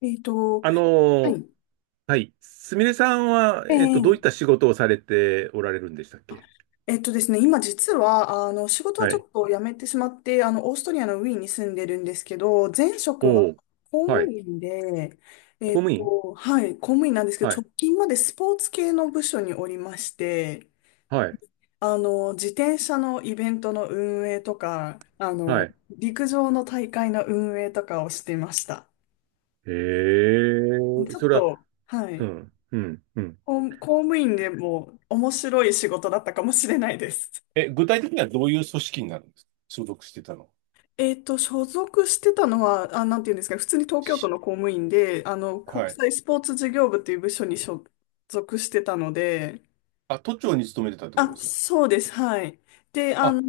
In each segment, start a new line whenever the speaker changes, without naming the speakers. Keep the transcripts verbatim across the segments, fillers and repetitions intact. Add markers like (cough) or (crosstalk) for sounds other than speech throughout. えっと、
あの
は
ー
い。
はい。すみれさんは、
え
えっと、どういった
え
仕事をされておられるんでしたっけ？
えっとですね、今実は、あの、仕事は
は
ちょ
い。
っと辞めてしまって、あの、オーストリアのウィーンに住んでるんですけど、前職は
おー
公
は
務
い。
員で、え
公
っ
務員。
と、はい、公務員なんですけ
は
ど、
い。
直近までスポーツ系の部署におりまして、
はい。
あの、自転車のイベントの運営とか、あ
は
の、
い。
陸上の大会の運営とかをしてました。
へえ、
ちょっ
それは、
と、は
う
い、
ん、うん、うん。
公公務員でも面白い仕事だったかもしれないです。
え、具体的にはどういう組織になるんですか？所属してたの？
えっと、所属してたのは、あ、なんていうんですかね、普通に東京都
し、
の公務員で、あの、
は
国
い。
際スポーツ事業部っていう部署に所属してたので、
あ、都庁に勤めてたってこと
あ、
ですか？
そうです、はい。で、あ
あ、
の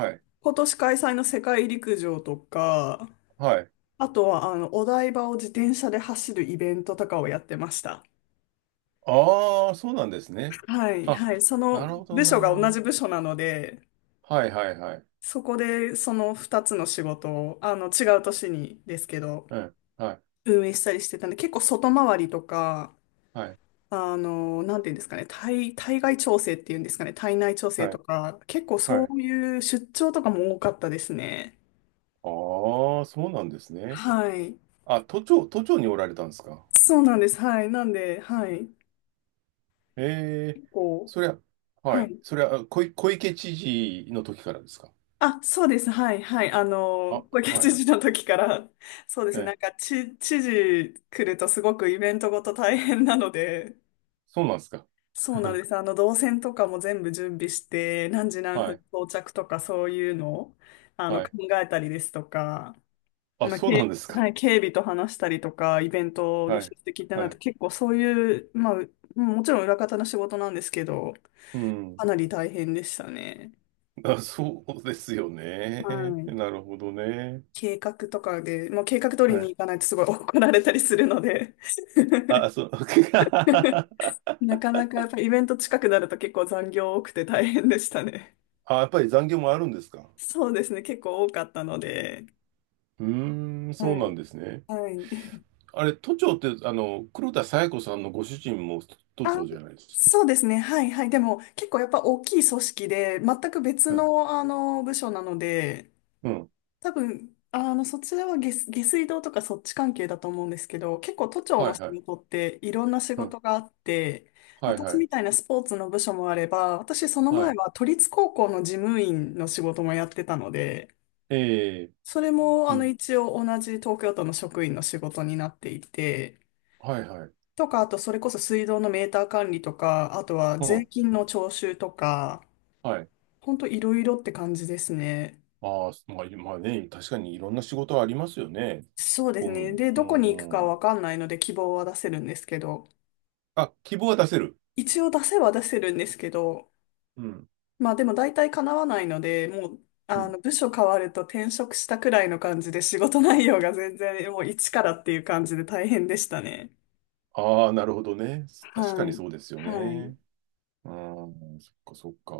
ー
い。
今年開催の世界陸上とか、
はい。
あとは、あの、お台場を自転車で走るイベントとかをやってました。
ああ、そうなんですね。
はい、
あ、
はい。そ
な
の
るほど、
部署
なる
が
ほ
同じ
ど。
部署なので、
はい、はい、はい。
そこでそのふたつの仕事を、あの、違う年にですけど、
うん、はい、
運営したりしてたんで、結構外回りとか、
はい、
あの、なんていうんですかね、対、対外調整っていうんですかね、体内調整
は
と
い、
か、結構
は
そ
い。
ういう出張とかも多かったですね。
ああ、そうなんですね。
はい。
あ、都庁、都庁におられたんですか？
そうなんです。はい。なんで、はい。
ええ、
結構、
そりゃ、は
は
い。
い。
それはあ小い、小池知事の時からですか？
あ、そうです。はい。はい。あの、
あ、
小池
は
知
い。
事の時から、そうです
え
ね。な
え、
んか、知、知事来るとすごくイベントごと大変なので、
そうなんですか。
そうなん
(laughs)
です。あの、動線とかも全部準備して、何時何
は
分
い、
到着とかそういうのを、あの、
は
考
い。
えたりですとか、
あ、
まあ、
そう
警、
なんですか。
はい、警備と話したりとか、イベントの
は
出
い、
席ってな
は
ると
い。
結構そういう、まあ、うもちろん裏方の仕事なんですけど、
うん。
かなり大変でしたね。
あ、そうですよ
は
ね。
い。
なるほどね。
計画とかで、もう計画通り
は
に
い。
行かないとすごい怒られたりするので、 (laughs)
あ、そう、(laughs)
なかなかやっぱイベント近くなると結構残業多くて大変でしたね。
あ、やっぱり残業もあるんですか？
そうですね。結構多かったので。(laughs)
うーん、そう
は
な
い。
んですね。
はい。(laughs)
あれ、都庁って、あの、黒田清子さんのご主人も都
あ、
庁じゃないですか。
そうですね。はい。はい。でも、結構やっぱ大きい組織で、全く別
うん、
の、あの、部署なので、
うん、
多分、あの、そちらは下、下水道とかそっち関係だと思うんですけど、結構都庁
は
の
い、
仕
はい、
事っていろんな仕
うん、
事があって、
はい、は
私
い、
みたいなスポーツの部署もあれば、私その
は
前
い、
は都立高校の事務員の仕事もやってたので、
ええ、
それも、
う
あの、
ん、
一応同じ東京都の職員の仕事になっていて、
はい、はい、
とか、あとそれこそ水道のメーター管理とか、あとは
う
税
ん、
金の徴収とか、
はい。
ほんといろいろって感じですね。
ああ、まあ、まあね、確かにいろんな仕事はありますよね。
そうで
公
す
務
ね。
員。
で、
う
どこに行くか
ん、う
わ
ん。
かんないので希望は出せるんですけど、
あ、希望は出せる。
一応出せは出せるんですけど、
うん、
まあでも大体叶わないので、もう、
う
あ
ん。
の、部署変わると転職したくらいの感じで仕事内容が全然もう一からっていう感じで大変でしたね。
ああ、なるほどね。確か
は
に
い。
そうですよ
はい。
ね。うん、そっかそっか。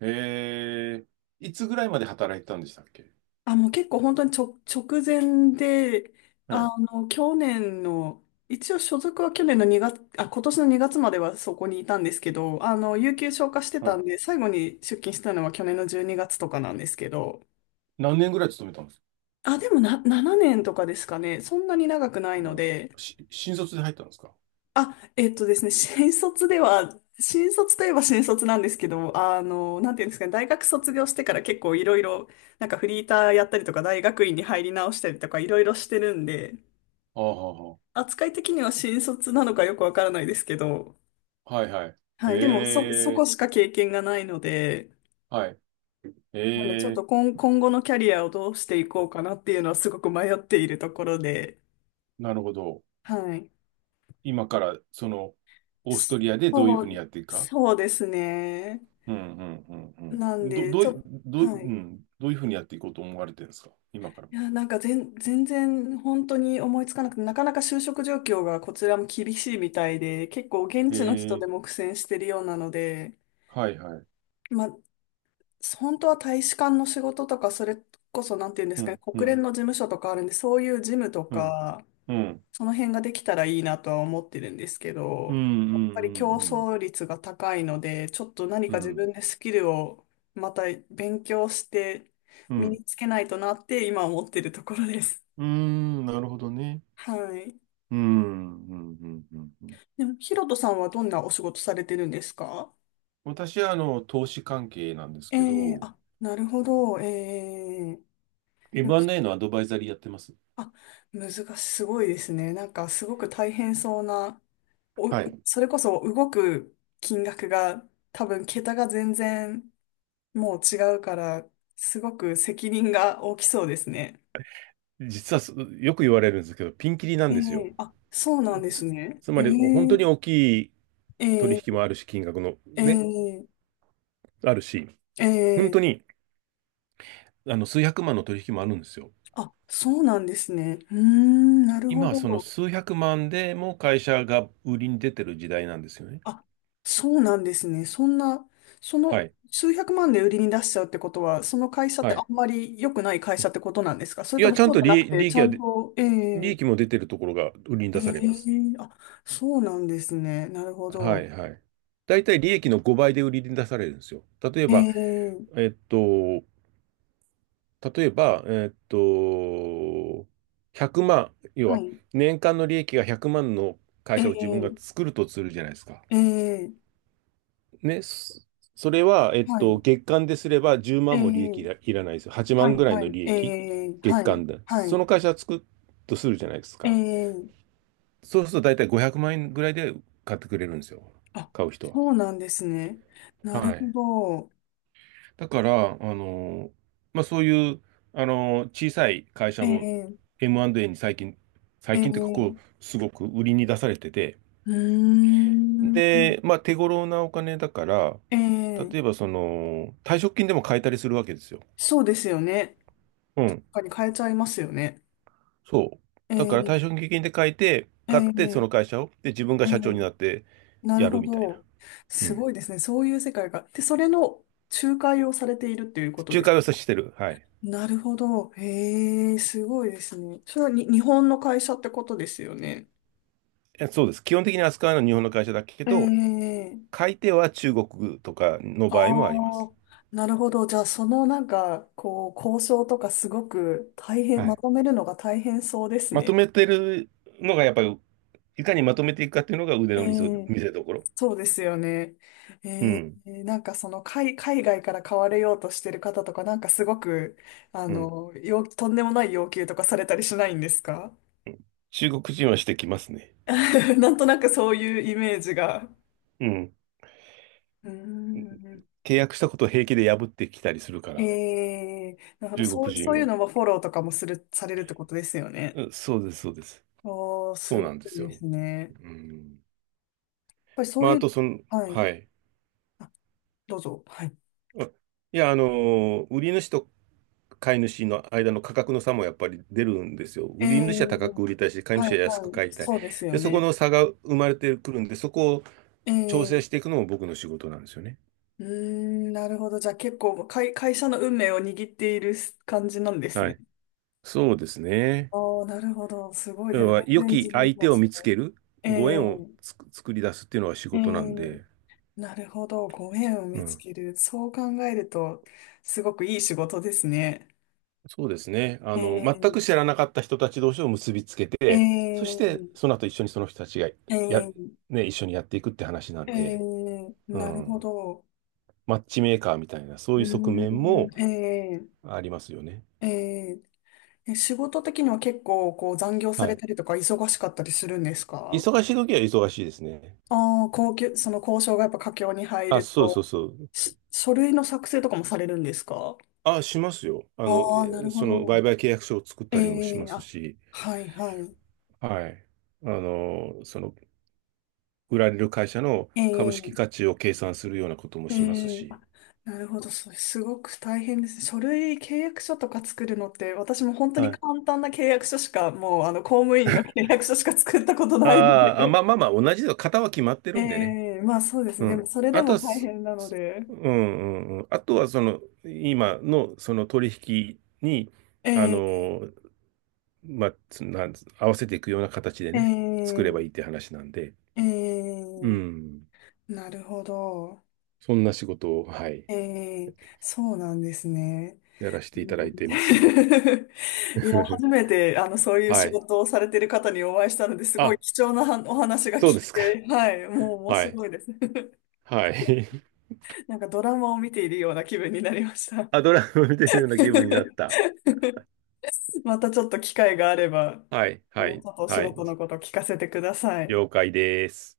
ええ、いつぐらいまで働いてたんでしたっけ？
あ、もう結構本当にちょ、直前で、
は
あ
い、
の、去年の、一応所属は去年のにがつ、あ、今年のにがつまではそこにいたんですけど、あの、有給消化して
は
た
い。
んで、最後に出勤したのは去年のじゅうにがつとかなんですけど、
何年ぐらい勤めたんです？
あ、でもな、ななねんとかですかね、そんなに長くない
あ
ので、
し新卒で入ったんですか？
あ、えっとですね、新卒では、新卒といえば新卒なんですけど、あの、なんていうんですかね、大学卒業してから結構いろいろ、なんかフリーターやったりとか、大学院に入り直したりとか、いろいろしてるんで、
ああ、は
扱い的には新卒なのかよくわからないですけど、
あはあ、はい、はい。
はい。でも、そ、そ
え
こ
え、
しか経験がないので、
はい。え
なので、ちょっ
え、
と今、今後のキャリアをどうしていこうかなっていうのはすごく迷っているところで、
なるほど。
はい。
今から、その、オーストリアでどういう
そ
ふうに
う、
やっていくか？
そうですね。
うん、うん、うん、
な
う
ん
ん。ど、
で、
ど
ち
う
ょ
い、
っと、
どうい、
は
う
い。
ん、どういうふうにやっていこうと思われてるんですか、今から？
いや、なんか全、全然本当に思いつかなくて、なかなか就職状況がこちらも厳しいみたいで、結構現
え
地の人
え、
でも苦戦してるようなので、
はい、はい。
まあ、本当は大使館の仕事とか、それこそ、なんていうんで
う
すかね、
ん、う
国連
ん、
の事務所とかあるんで、そういう事務と
うん、
か、
うん、
その辺ができたらいいなとは思ってるんですけ
う
ど、
ん、
や
うん、
っぱり競
うん、
争率が高いので、ちょっと何
うん、
か
う
自
ん、
分でスキルをまた勉強して
う
身
ん、
につけないとなって今思ってるところです。
うん、なるほどね。
はい。
うん、うん、うん、うん。うん。
でも、ヒロトさんはどんなお仕事されてるんですか？
私は、あの、投資関係なんです
え
け
えー、
ど、
あ、なるほど。ええ、
エムアンドエー のアドバイザリーやってます。
あ、難しい、すごいですね。なんかすごく大変そうな、お、
はい。
それこそ動く金額が多分桁が全然もう違うから、すごく責任が大きそうですね。
実はよく言われるんですけど、ピンキリな
え
んですよ。
え、あ、そうなんです
つ、
ね。
つ
え
まり、本当
え
に大きい
え
取引
え
もあるし、金額のね、
ええ
あるし、本
ええ、
当にあの数百万の取引もあるんですよ。
あ、そうなんですね。うーん、なるほ
今はその
ど。
数百万でも会社が売りに出てる時代なんですよね。
あ、そうなんですね。そんな、そ
は
の
い。
数百万で売りに出しちゃうってことは、その会社って
は
あ
い。
んまり良くない会社ってことなんですか？それ
い
と
や、
も
ちゃん
そう
と
じゃなく
利、
て、
利
ち
益
ゃ
は、
んと、え
利益も
え
出てるところが売りに
え
出さ
え、
れます。
あ、そうなんですね。なるほ
は
ど。
い、はい。大体利益のごばいで売りに出されるんですよ。例えば、
ええ、
えっと、例えば、えーっと、ひゃくまん、要
は
は
い。
年間の利益がひゃくまんの会
え
社を自分が
え
作るとするじゃないですか。
ええ、
ね、そそれは、えっ
は
と、
い。
月間ですれば10
え
万も利益い
え、
ら、いらないですよ。8
は
万ぐ
い、
らい
は
の
い。
利
え
益、
え、
月
はい、
間で。
は
そ
い。
の会社を作るとするじゃないですか。
ええ、
そうすると大体ごひゃくまん円ぐらいで買ってくれるんですよ。
あ、
買う人は。
そうなんですね。なる
は
ほ
い。
ど。
だから、あの、まあ、そういう、あの、小さい会社も
ええ
エムアンドエー に最近、
え
最近っていうか、こ
え、
う、すごく売りに出されてて、
うー
で、
ん。
まあ、手頃なお金だから、
ええ、
例えば、その、退職金でも買えたりするわけですよ。
そうですよね。
うん。
他に変えちゃいますよね。
そう。だから
え
退職
え
金で買えて、
え
買って、そ
え
の会社を、で、自分が
え
社長に
え、
なって
なる
やる
ほ
みたいな。
ど。
う
す
ん。
ごいですね。そういう世界が。で、それの仲介をされているっていうこと
仲
です。
介をさしてる。はい。
なるほど。へえ、すごいですね。それはに日本の会社ってことですよね？
え、そうです。基本的に扱うのは日本の会社だけ
え
ど、
え、
買い手は中国とかの
あ
場合もありま
あ、
す。
なるほど。じゃあ、そのなんか、こう、交渉とかすごく大変、
は
ま
い。
とめるのが大変そうです
まと
ね。
めてるのがやっぱり、いかにまとめていくかっていうのが腕
え
の見せ、
え、
見せ所。
そうですよね。
う
え
ん。
ー、なんかその海、海外から買われようとしてる方とか、なんかすごく、あ
うん。
の、要とんでもない要求とかされたりしないんですか？
中国人はしてきますね。
(laughs) なんとなくそういうイメージが。
うん。
うーん。
契約したことを平気で破ってきたりするから、
えー、なるほど。
中
そ
国
う、そ
人
ういう
は。
のもフォローとかもする、されるってことですよね。
うん、そうです、そうです。
おー、
そ
す
う
ご
なんで
い
す
で
よ。
すね。やっ
うん。
ぱりそ
ま
う
あ、
い
あ
う、
と、その、
はい。
はい。
あ、どうぞ。はい。
あ、いや、あのー売り主と買い主の間の価格の差もやっぱり出るんですよ。
え
売り主は高く
ー、
売りたいし、買い
は
主
い、は
は安く
い。
買いたい。
そうですよ
で、そこ
ね。
の差が生まれてくるんで、そこを
え
調整
ー
していくのも僕の仕事なんですよね。
うーん、なるほど。じゃあ結構会、会社の運命を握っている感じなんです
は
ね。
い。そうですね。
ああ、なるほど。すごいです
要
ね。
は良
全然
き
自分
相
とは
手を見
違
つ
う。
ける、ご
え
縁をつく作り出すっていうのが仕
ええ
事なん
え、
で、
なるほど。ご縁を
う
見つ
ん。
ける。そう考えると、すごくいい仕事ですね。
そうですね。あの、
え
全く知
え
らなかった人たち同士を結びつけ
え
て、そして
え
その後一緒にその人たちがや、
ええ
ね、一緒にやっていくって話な
え
んで、
ー、
う
なるほ
ん。
ど。
マッチメーカーみたいな、そ
う
ういう側面
ー
も
ん、ええ
ありますよね。
えええ、仕事的には結構こう残業さ
は
れ
い。
たりとか忙しかったりするんですか？
忙しい時は忙しいですね。
ああ、高級、その交渉がやっぱ佳境に入
あ、
る
そうそう
と、
そう。
し書類の作成とかもされるんですか？
あ、しますよ。あの、
ああー、な
え
るほ
その売
ど。
買契約書を作っ
え
たりもしま
え、
す
あ、
し、
はいはい。
はい。あの、その、売られる会社の株式
ええ
価値を計算するようなことも
え
します
え、
し、
あ、なるほど。それすごく大変ですね。書類、契約書とか作るのって、私も本当
は
に
い。
簡単な契約書しか、もう、あの、公務員の契約書しか作ったことないの
あーあ、ま
で。
あまあまあ、同じだ。型は決まって
え
るんでね。
え、まあそうです
う
ね。でも、
ん。
それで
あと
も
は、
大
す、
変なの
す
で。
うん、うん、うん。あとは、その、今のその取引に、あ
ええ
の、まあ、つなん合わせていくような形でね、作れ
ええ
ばいいって話なんで、
え
う
え、
ん。
なるほど。
そんな仕事を、はい。
ええ、そうなんですね。
やらせ
う
ていただ
ん、
いています。
(laughs)、いや、
(laughs)
初めて、あの、そういう
は
仕
い。
事をされてる方にお会いしたので、すごい
あ、
貴重なはお話が
そう
聞い
ですか。
て、はい、もう面
はい。
白いです。
はい。
(laughs) なんかドラマを見ているような気分になりました。
(laughs) あ、ドラマ見てるような気分
(laughs)
になった。
またちょっと機会があれば、
はい。は
もう
い。
ちょっとお仕
はい。
事のことを聞かせてください。
了解です。